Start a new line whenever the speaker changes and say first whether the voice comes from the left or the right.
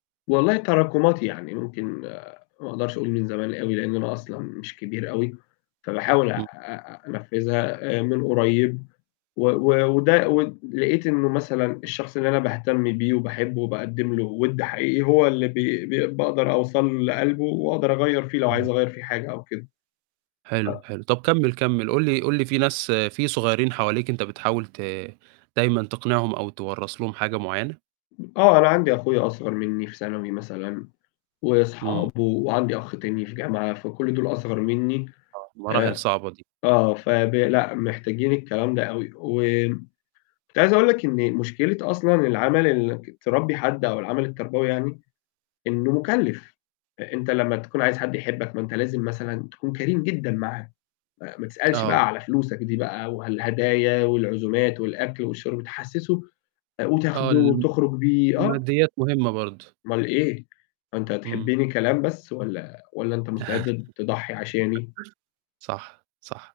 left: والله تراكمات يعني، ممكن ما أقدرش أقول من زمان أوي، لأن أنا أصلًا مش كبير أوي، فباحاول أ
right: امم.
left: أ أنفذها من قريب، و و وده ود لقيت إنه مثلًا الشخص اللي أنا باهتم بيه وباحبه وباقدم له وِد حقيقي هو اللي ب ب باقدر أوصل لقلبه وأقدر أغيّر فيه لو عايز
right: [unintelligible]
left: أغير فيه حاجة أو كده.ف
right: حلو حلو، طب كمل، كمل، قٌل لي قٌل لي في ناس في صغيرين حواليك أنت بتحاول ت دايمًا تقنعهم أو توَّرث لهم حاجة معينة؟
left: آه أنا عندي أخويا أصغر مني في ثانوي مثلًا،
right: إمم.
left: وصحابه، وعندي أخ تاني في جامعة، فكل دول أصغر مني
right: آه، مراحل
left: آآ،
right: صعبة دي.
left: آه فب لأ، محتاجين الكلام ده أوي، و كنت عايز أقول لك إن مشكلة أصلًا العمل ال إنك تربي حد أو العمل التربوي يعني، إنه مكلف. أنت لما تكون عايز حد يحبك ما أنت لازم مثلًا تكون كريم جدًا معاه، م ما تسألش
right: آه.
left: بقى على فلوسك دي بقى والهدايا والعزومات والأكل والشرب تحسسه
right: آه
left: وتاخده
right: ال
left: وتخرج بيه، آه.
right: الماديات مهمة برضه.
left: أومال إيه؟ هو أنت
right: إمم.
left: هتحبني كلام بس والّا والّا أنت مستعد ت تضحي عشاني؟
right: صح، صح.